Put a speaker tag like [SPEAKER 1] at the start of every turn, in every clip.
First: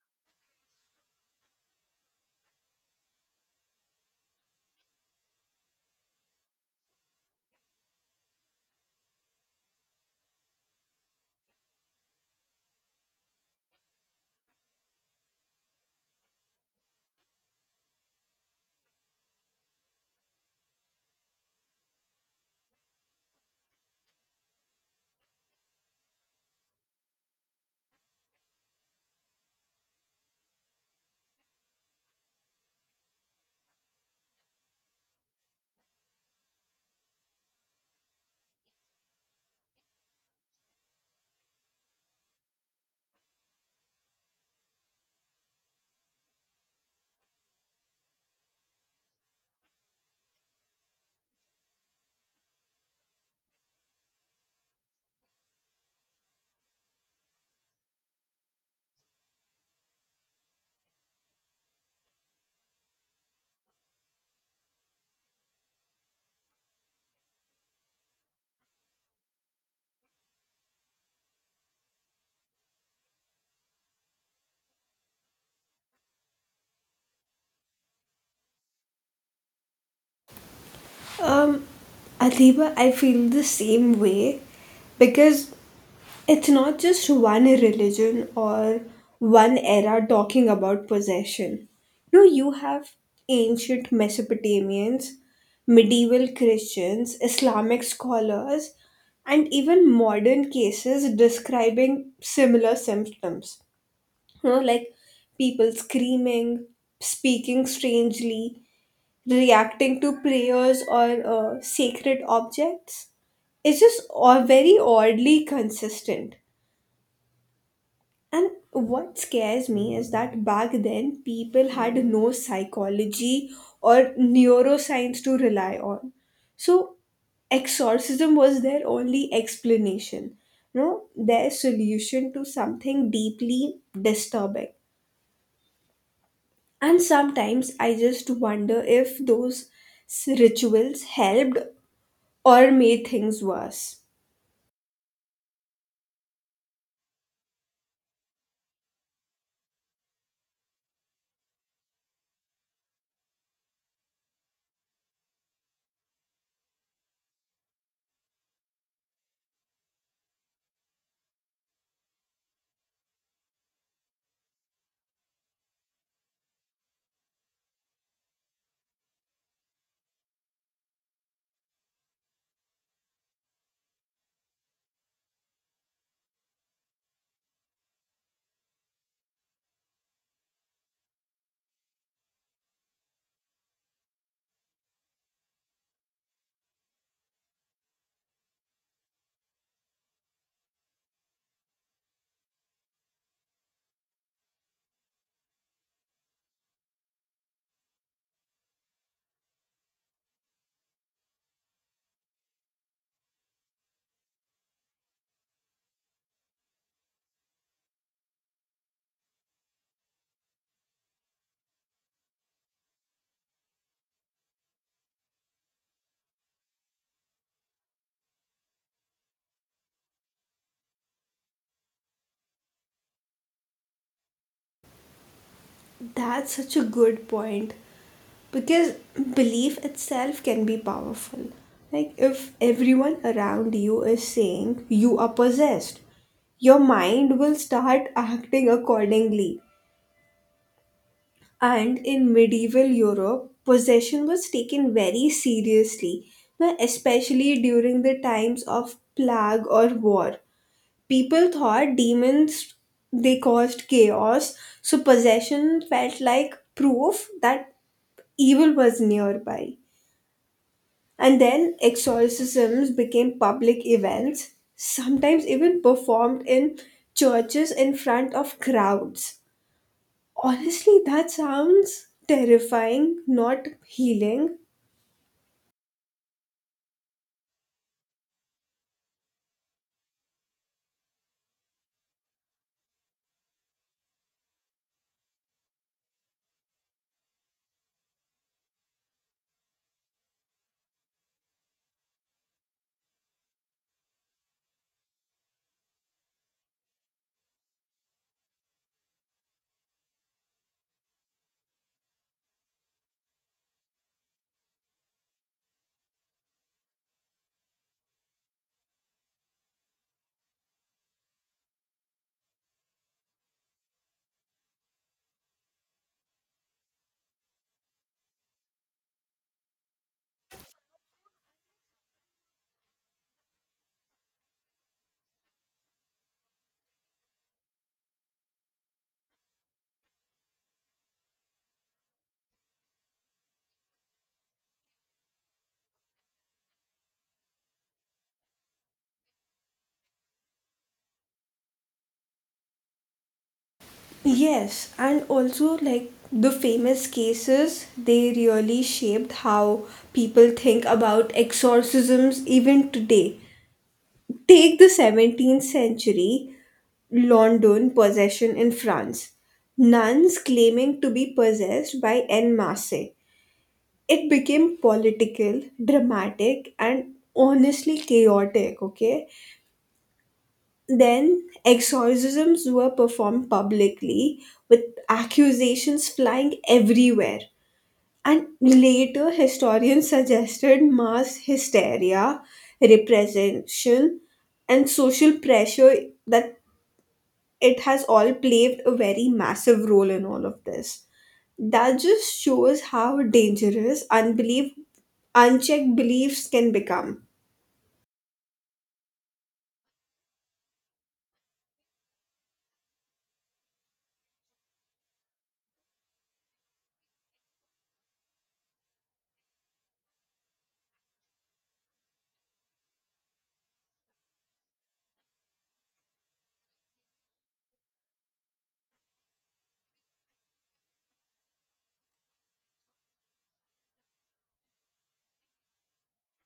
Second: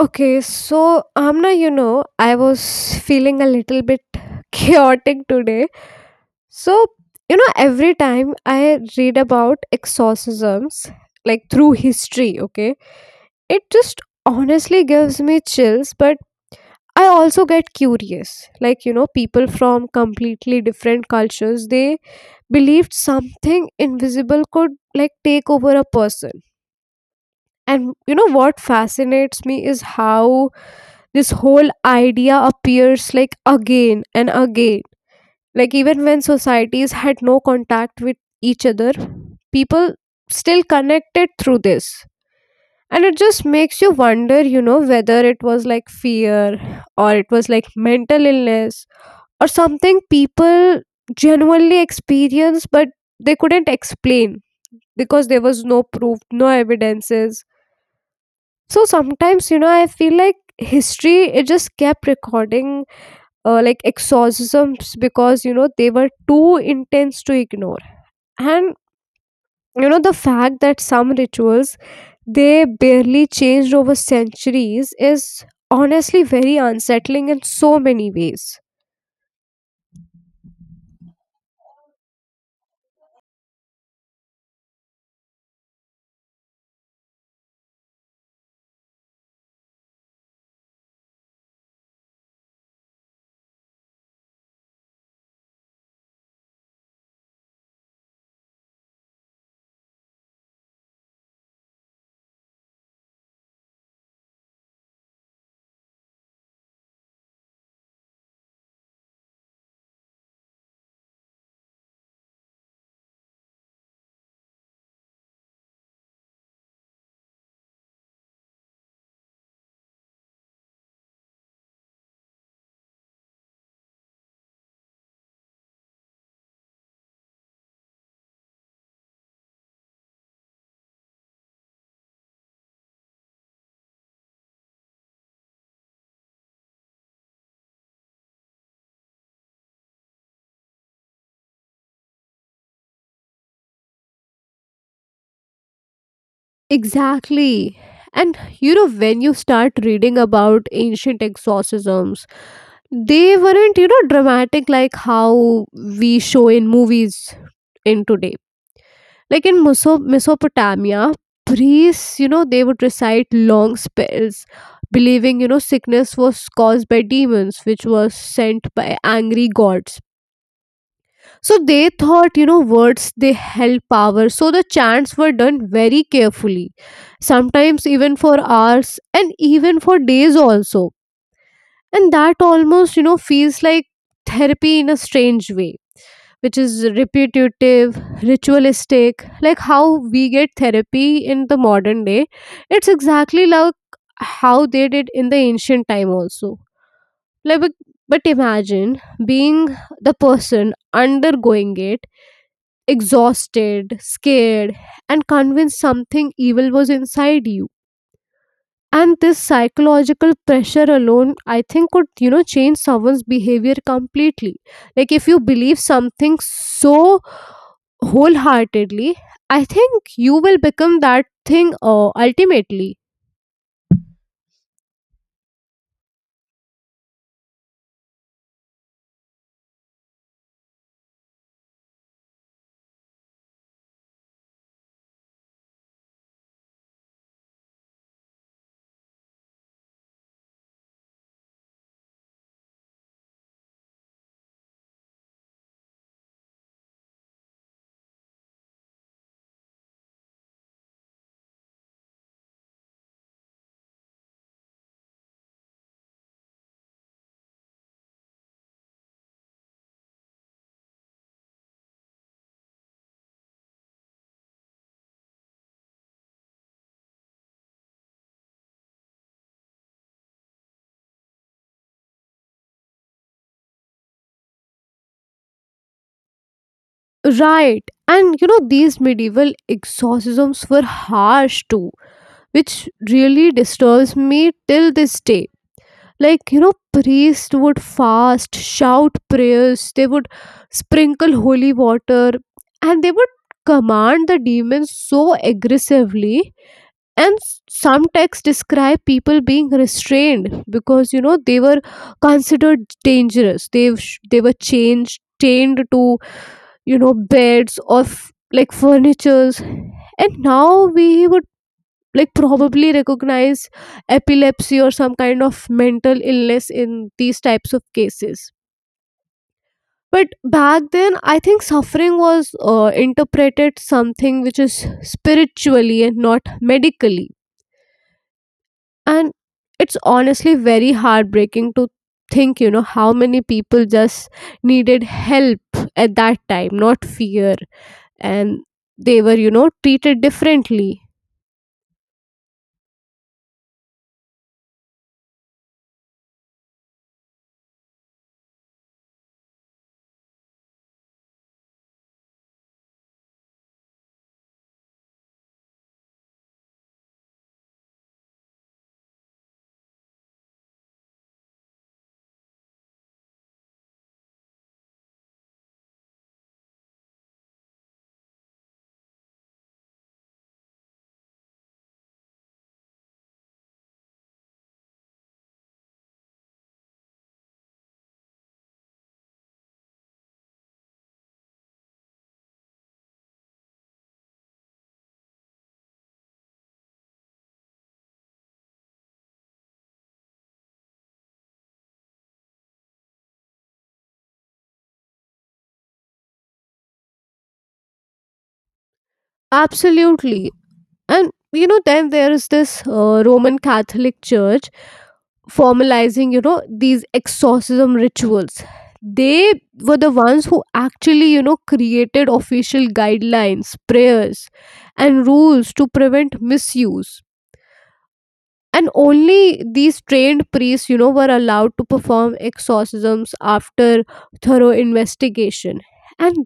[SPEAKER 1] Okay, so Amna, you know, I was feeling a little bit chaotic today. So, you know, every time I read about exorcisms, like through history, okay, it just honestly gives me chills, but I also get curious. Like, you know, people from completely different cultures, they believed something invisible could like take over a person. And you know what fascinates me is how this whole idea appears like again and again. Like, even when societies had no contact with each other, people still connected through this. And it just makes you wonder, you know, whether it was like fear or it was like mental illness or something people genuinely experienced but they couldn't explain because there was no proof, no evidences. So sometimes, you know, I feel like history, it just kept recording like exorcisms because you know they were too intense to ignore, and you know the fact that some rituals they barely changed over centuries is honestly very unsettling in so many ways.
[SPEAKER 2] Um, Adiba, I feel the same way because it's not just one religion or one era talking about possession. No, you have ancient Mesopotamians, medieval Christians, Islamic scholars, and even modern cases describing similar symptoms. You know, like people screaming, speaking strangely, reacting to prayers or sacred objects is just or very oddly consistent. And what scares me is that back then people had no psychology or neuroscience to rely on. So exorcism was their only explanation, no, their solution to something deeply disturbing. And sometimes I just wonder if those rituals helped or made things worse.
[SPEAKER 1] Exactly. And you know, when you start reading about ancient exorcisms, they weren't you know dramatic like how we show in movies in today, like in mesopotamia priests you know they would recite long spells, believing you know sickness was caused by demons which was sent by angry gods. So they thought you know words they held power, so the chants were done very carefully, sometimes even for hours and even for days also. And that almost you know feels like therapy in a strange way, which is repetitive, ritualistic, like how we get therapy in the modern day. It's exactly like how they did in the ancient time also. Like but imagine being the person undergoing it, exhausted, scared, and convinced something evil was inside you. And this psychological pressure alone I think could you know change someone's behavior completely. Like if you believe something so wholeheartedly, I think you will become that thing ultimately.
[SPEAKER 2] That's such a good point because belief itself can be powerful. Like, if everyone around you is saying you are possessed, your mind will start acting accordingly. And in medieval Europe, possession was taken very seriously, especially during the times of plague or war. People thought demons they caused chaos, so possession felt like proof that evil was nearby. And then exorcisms became public events, sometimes even performed in churches in front of crowds. Honestly, that sounds terrifying, not healing.
[SPEAKER 1] Right, and you know these medieval exorcisms were harsh too, which really disturbs me till this day. Like you know priests would fast shout prayers, they would sprinkle holy water, and they would command the demons so aggressively. And some texts describe people being restrained because you know they were considered dangerous, they were changed chained to you know beds or like furnitures. And now we would like probably recognize epilepsy or some kind of mental illness in these types of cases. But back then I think suffering was interpreted something which is spiritually and not medically. And it's honestly very heartbreaking to think you know how many people just needed help at that time, not fear. And they were you know treated differently.
[SPEAKER 2] Yes, and also like the famous cases, they really shaped how people think about exorcisms even today. Take the 17th century London possession in France. Nuns claiming to be possessed by en masse. It became political, dramatic, and honestly chaotic, okay? Then exorcisms were performed publicly with accusations flying everywhere. And later, historians suggested mass hysteria, repression, and social pressure that it has all played a very massive role in all of this. That just shows how dangerous unbelief, unchecked beliefs can become.
[SPEAKER 1] Absolutely. And you know, then there is this Roman Catholic Church formalizing, you know, these exorcism rituals. They were the ones who actually, you know, created official guidelines, prayers, and rules to prevent misuse. And only these trained priests, you know, were allowed to perform exorcisms after thorough investigation. And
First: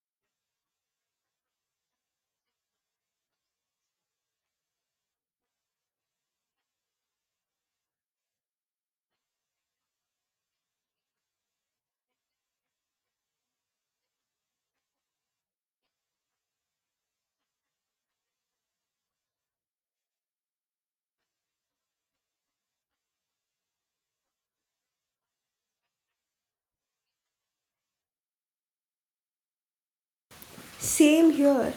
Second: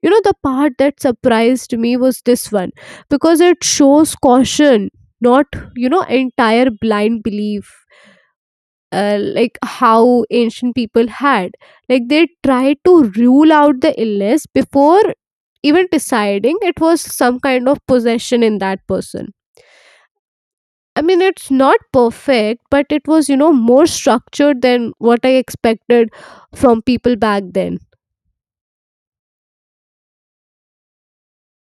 [SPEAKER 1] you know, the part that surprised me was this one, because it shows caution, not, you know, entire blind belief. Like how ancient people had, like they tried to rule out the illness before even deciding it was some kind of possession in that person. I mean it's not perfect, but it was you know more structured than what I expected from people back then.
[SPEAKER 2] Same here.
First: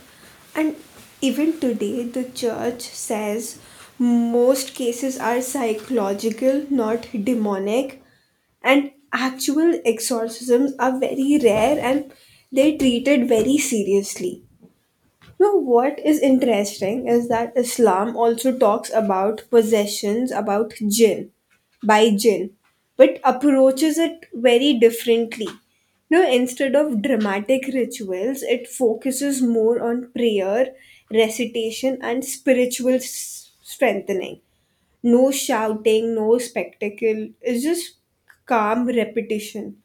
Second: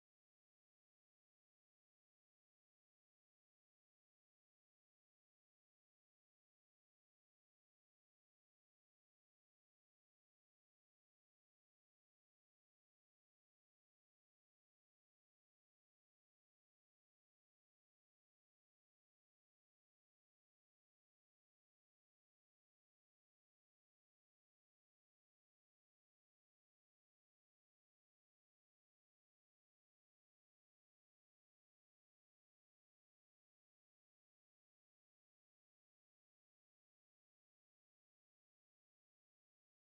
[SPEAKER 2] And even today, the church says most cases are psychological, not demonic. And actual exorcisms are very rare and they're treated very seriously. Now, what is interesting is that Islam also talks about possessions, about jinn, by jinn, but approaches it very differently. Now, instead of dramatic rituals, it focuses more on prayer, recitation, and spiritual strengthening. No shouting, no spectacle, it's just calm repetition.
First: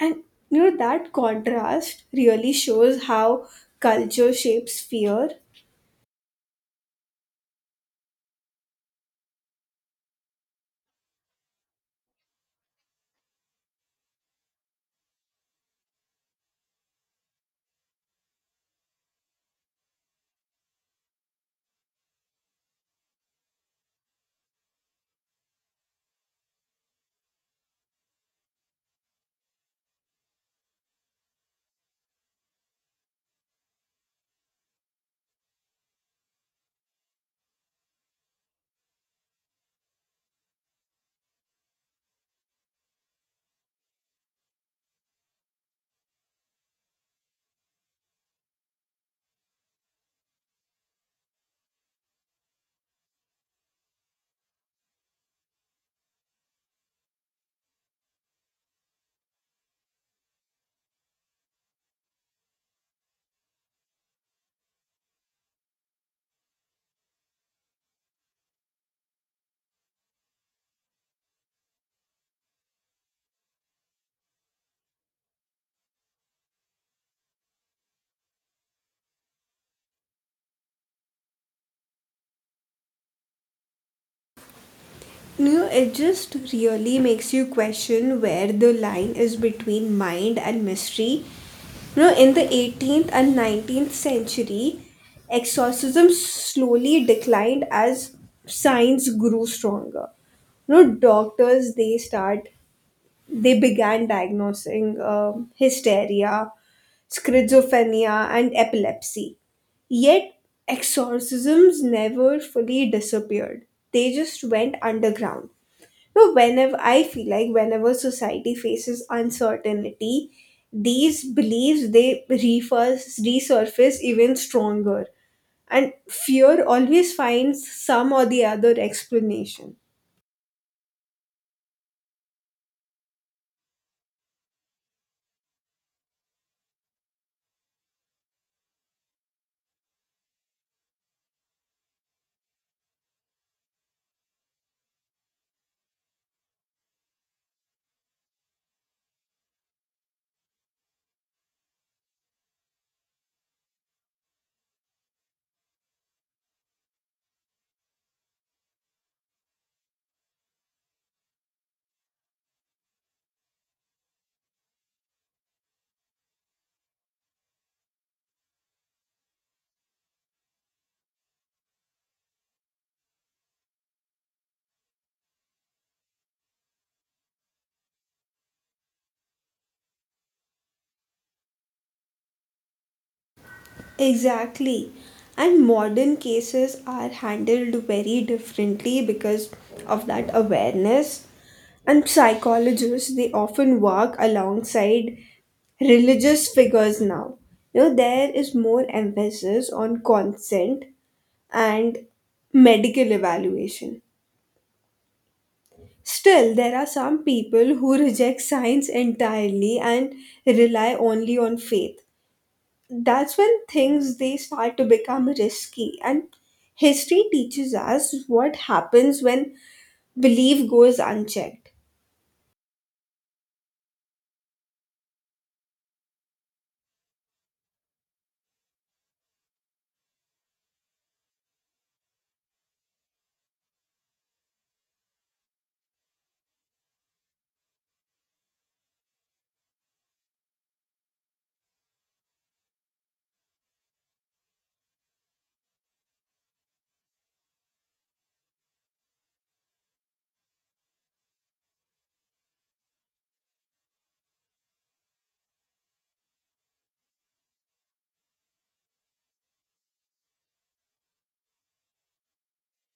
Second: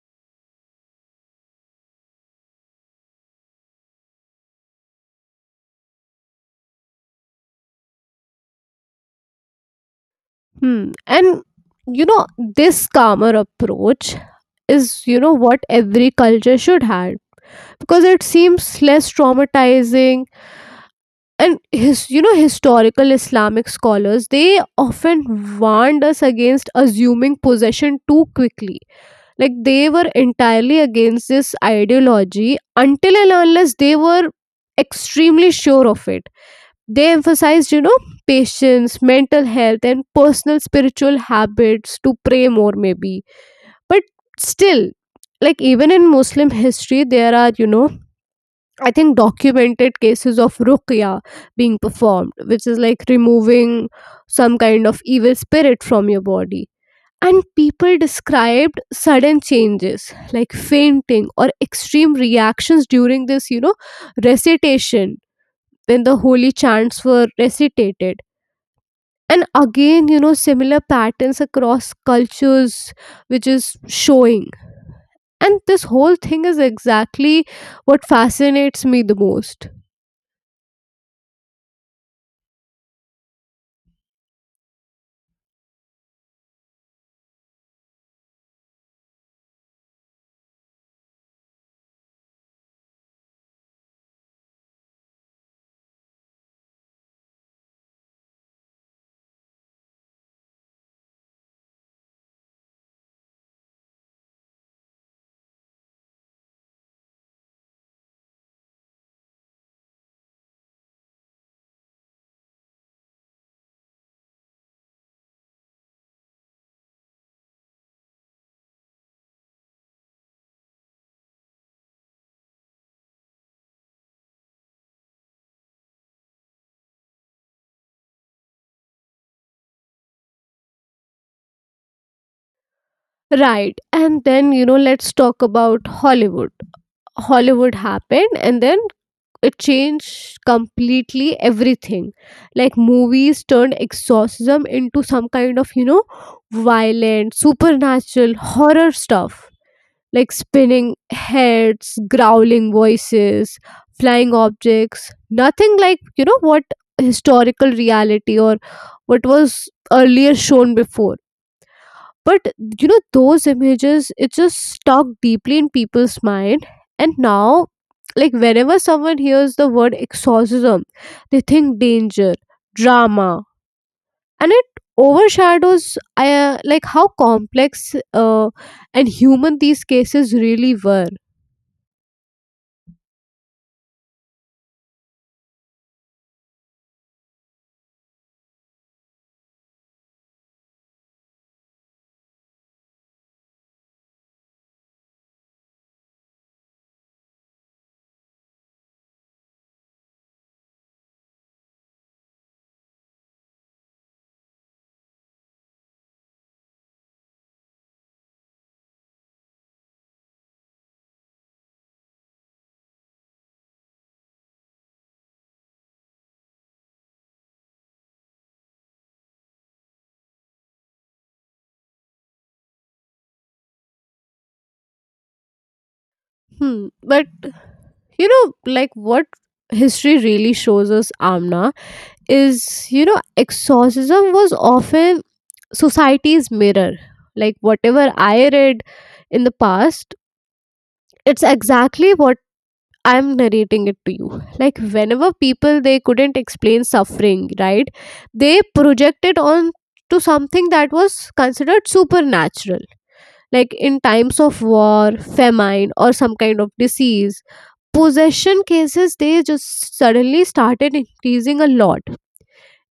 [SPEAKER 2] And you know, that contrast really shows how culture shapes fear.
[SPEAKER 1] Hmm. And you know, this calmer approach is, you know, what every culture should have because it seems less traumatizing. And his, you know, historical Islamic scholars they often warned us against assuming possession too quickly. Like they were entirely against this ideology until and unless they were extremely sure of it. They emphasized, you know, patience, mental health, and personal spiritual habits to pray more, maybe. But still, like even in Muslim history, there are, you know, I think documented cases of ruqya being performed, which is like removing some kind of evil spirit from your body. And people described sudden changes like fainting or extreme reactions during this, you know, recitation, when the holy chants were recited. And again you know similar patterns across cultures, which is showing, and this whole thing is exactly what fascinates me the most.
[SPEAKER 2] You know, it just really makes you question where the line is between mind and mystery. You know, in the 18th and 19th century, exorcism slowly declined as science grew stronger. You know, doctors they began diagnosing hysteria, schizophrenia, and epilepsy. Yet exorcisms never fully disappeared. They just went underground. No, whenever I feel like whenever society faces uncertainty, these beliefs they refers resurface even stronger, and fear always finds some or the other explanation.
[SPEAKER 1] Right, and then you know let's talk about hollywood. Hollywood happened and then it changed completely everything. Like movies turned exorcism into some kind of you know violent supernatural horror stuff, like spinning heads, growling voices, flying objects. Nothing like, you know, what historical reality or what was earlier shown before. But, you know, those images, it just stuck deeply in people's mind. And now, like, whenever someone hears the word exorcism, they think danger, drama, and it overshadows like how complex and human these cases really were.
[SPEAKER 2] Exactly. And modern cases are handled very differently because of that awareness. And psychologists, they often work alongside religious figures now. You know, there is more emphasis on consent and medical evaluation. Still, there are some people who reject science entirely and rely only on faith. That's when things they start to become risky, and history teaches us what happens when belief goes unchecked.
[SPEAKER 1] Hmm. But you know like what history really shows us, Amna, is you know exorcism was often society's mirror. Like whatever I read in the past, it's exactly what I'm narrating it to you. Like whenever people they couldn't explain suffering, right, they projected on to something that was considered supernatural. Like in times of war, famine, or some kind of disease, possession cases they just suddenly started increasing a lot.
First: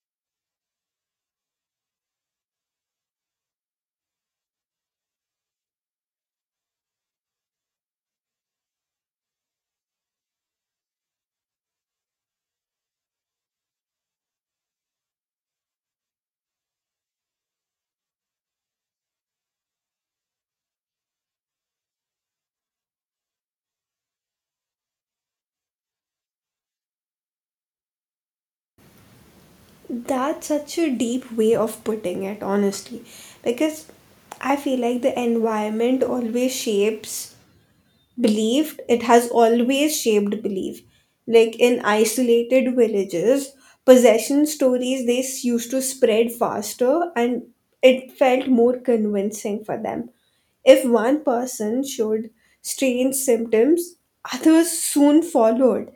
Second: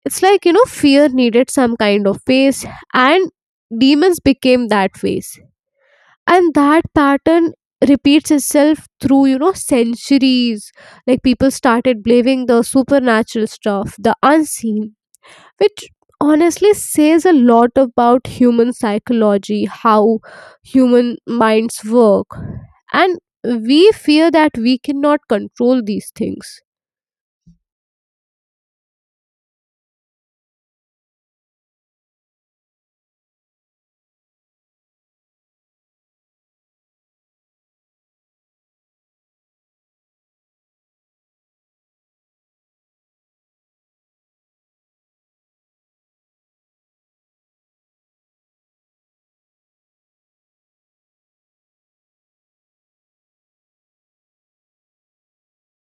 [SPEAKER 1] It's like, you know, fear needed some kind of face, and demons became that face. And that pattern repeats itself through, you know, centuries. Like people started believing the supernatural stuff, the unseen, which honestly says a lot about human psychology, how human minds work. And we fear that we cannot control these things.
[SPEAKER 2] That's such a deep way of putting it, honestly, because I feel like the environment always shapes believed it has always shaped belief. Like in isolated villages, possession stories they used to spread faster, and it felt more convincing for them. If one person showed strange symptoms, others soon followed,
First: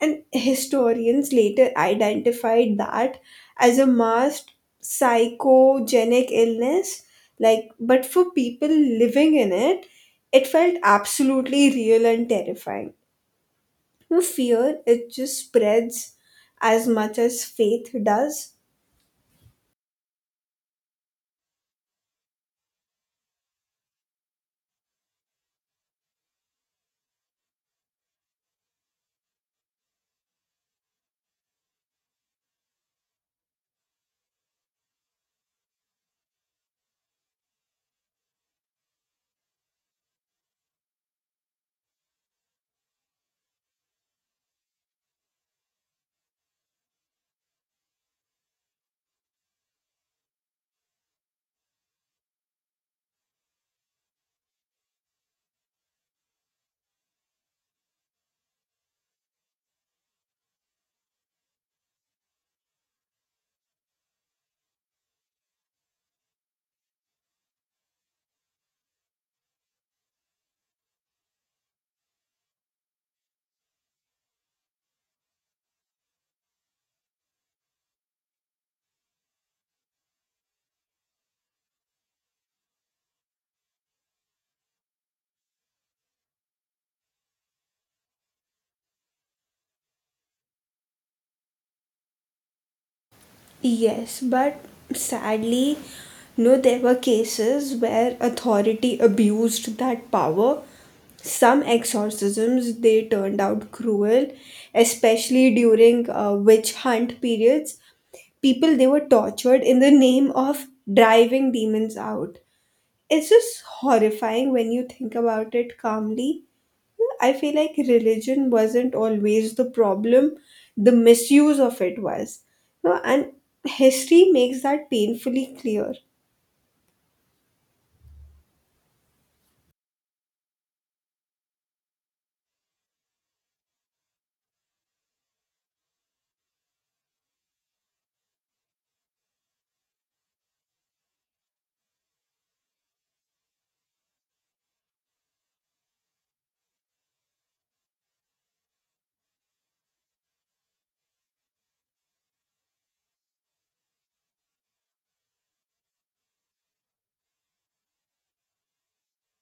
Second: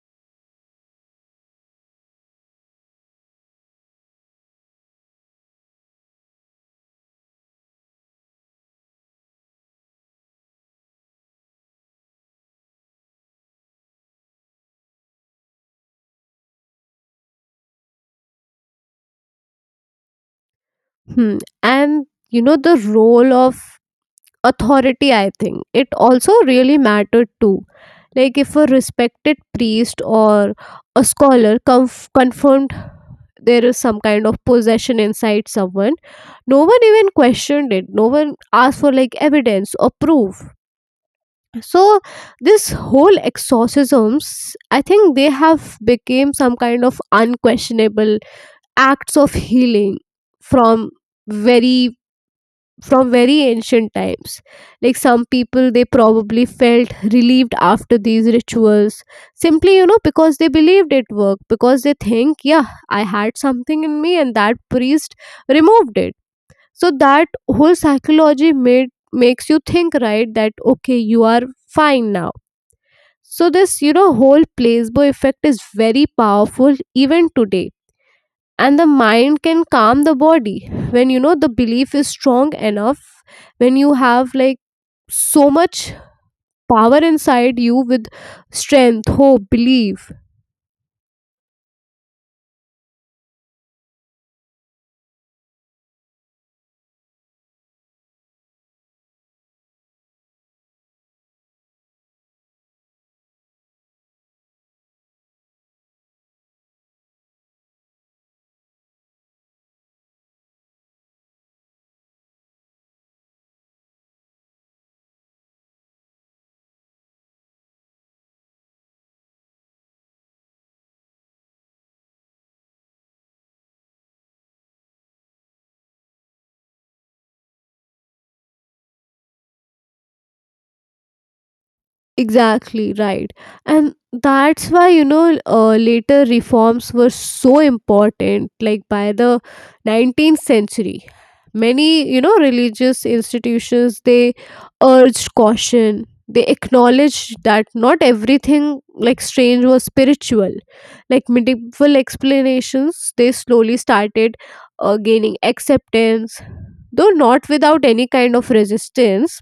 [SPEAKER 2] and historians later identified that as a masked psychogenic illness. Like, but for people living in it, it felt absolutely real and terrifying. You know, fear, it just spreads as much as faith does.
[SPEAKER 1] Hmm. And you know, the role of authority I think it also really mattered too. Like if a respected priest or a scholar confirmed there is some kind of possession inside someone, no one even questioned it, no one asked for like evidence or proof. So this whole exorcisms, I think they have became some kind of unquestionable acts of healing from very from very ancient times. Like some people, they probably felt relieved after these rituals simply, you know, because they believed it worked, because they think, yeah, I had something in me and that priest removed it. So that whole psychology made makes you think, right, that okay, you are fine now. So this, you know, whole placebo effect is very powerful even today, and the mind can calm the body when you know the belief is strong enough, when you have like so much power inside you with strength, hope, belief.
[SPEAKER 2] Yes, but sadly, no, there were cases where authority abused that power. Some exorcisms they turned out cruel, especially during witch hunt periods. People they were tortured in the name of driving demons out. It's just horrifying when you think about it calmly. I feel like religion wasn't always the problem, the misuse of it was. No, and history makes that painfully clear.
[SPEAKER 1] Exactly, right. And that's why, you know, later reforms were so important. Like by the 19th century, many, you know, religious institutions, they urged caution. They acknowledged that not everything like strange was spiritual. Like medieval explanations, they slowly started gaining acceptance, though not without any kind of resistance.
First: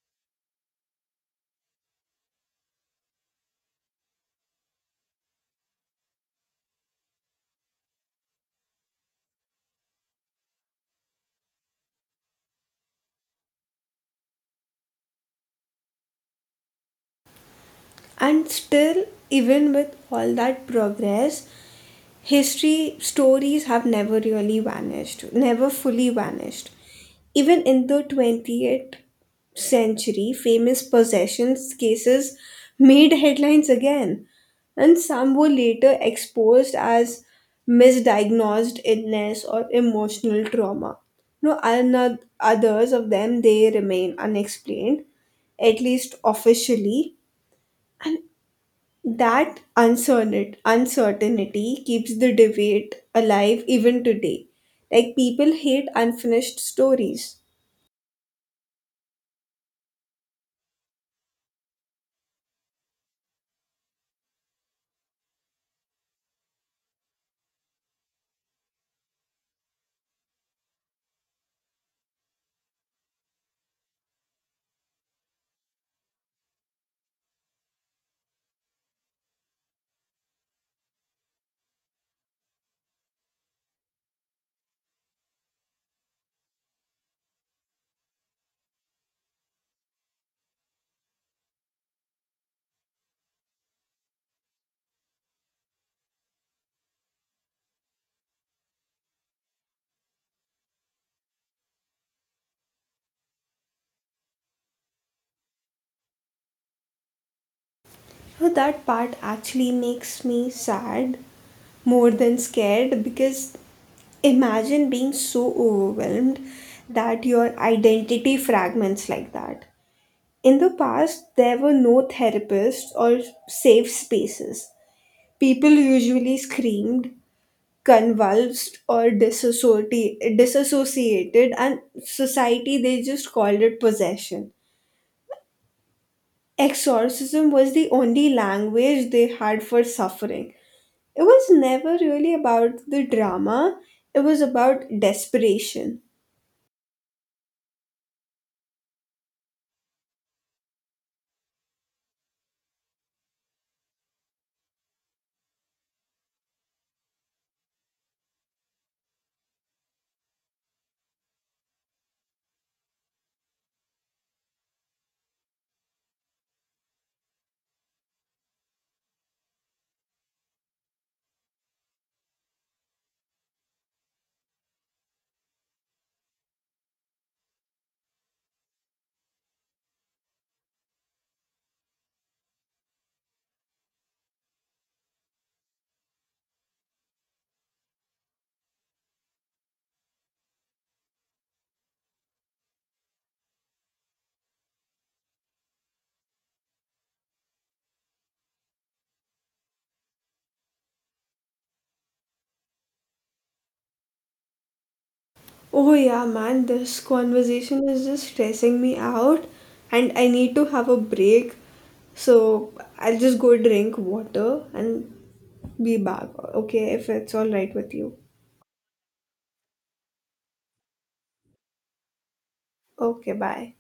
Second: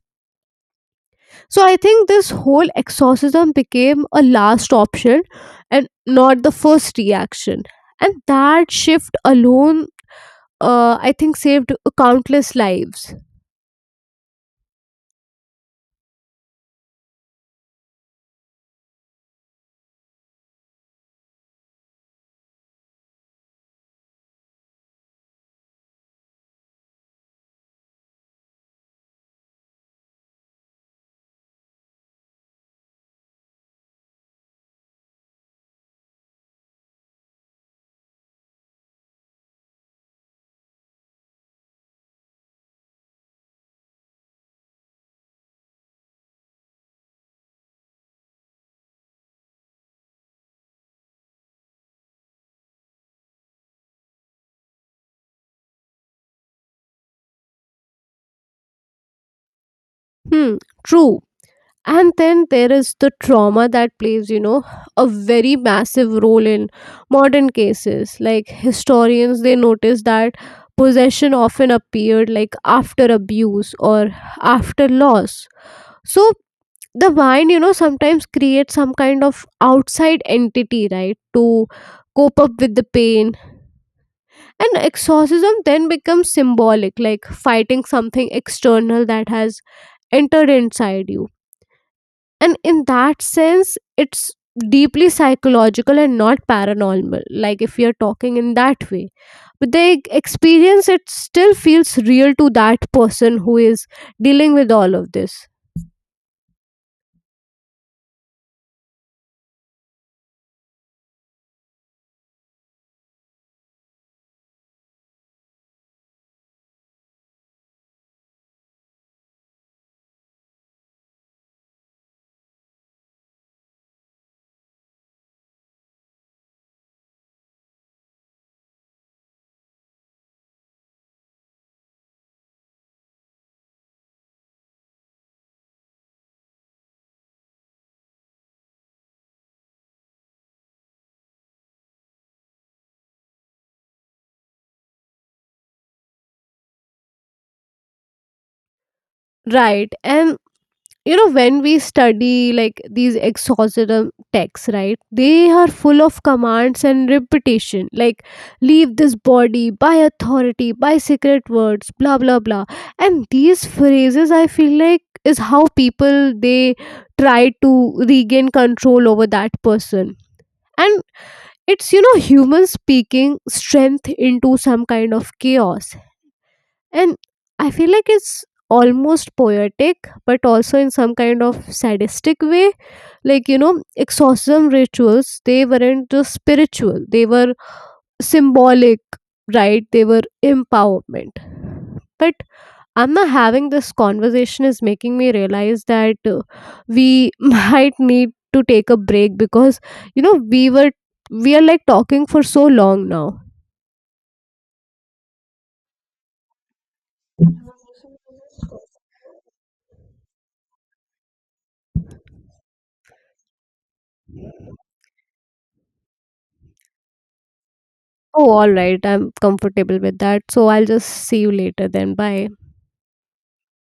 [SPEAKER 1] So I think this whole exorcism became a last option and not the first reaction. And that shift alone, I think, saved countless lives.
[SPEAKER 2] And still, even with all that progress, history stories have never really vanished, never fully vanished. Even in the 20th century, famous possessions cases made headlines again, and some were later exposed as misdiagnosed illness or emotional trauma. No, others of them they remain unexplained, at least officially. That uncertainty keeps the debate alive even today. Like people hate unfinished stories.
[SPEAKER 1] Hmm, true. And then there is the trauma that plays, you know, a very massive role in modern cases. Like historians, they notice that possession often appeared like after abuse or after loss. So the wine you know sometimes creates some kind of outside entity, right, to cope up with the pain. And exorcism then becomes symbolic, like fighting something external that has entered inside you. And in that sense it's deeply psychological and not paranormal, like if you're talking in that way. But the experience it still feels real to that person who is dealing with all of this.
[SPEAKER 2] So that part actually makes me sad more than scared because imagine being so overwhelmed that your identity fragments like that. In the past, there were no therapists or safe spaces. People usually screamed, convulsed, or disassociated, and society they just called it possession. Exorcism was the only language they had for suffering. It was never really about the drama, it was about desperation.
[SPEAKER 1] Right, and you know when we study like these exorcism texts, right, they are full of commands and repetition, like leave this body by authority by secret words, blah blah blah. And these phrases I feel like is how people they try to regain control over that person. And it's you know human speaking strength into some kind of chaos. And I feel like it's almost poetic, but also in some kind of sadistic way. Like, you know, exorcism rituals, they weren't just spiritual, they were symbolic, right? They were empowerment. But I'm not, having this conversation is making me realize that we might need to take a break because, you know, we are like talking for so long now.
[SPEAKER 2] Oh yeah, man, this conversation is just stressing me out, and I need to have a break. So I'll just go drink water and be back, okay, if it's all right with you?
[SPEAKER 1] Oh, alright. I'm comfortable with that. So I'll just see you later then. Bye.
[SPEAKER 2] Okay, bye.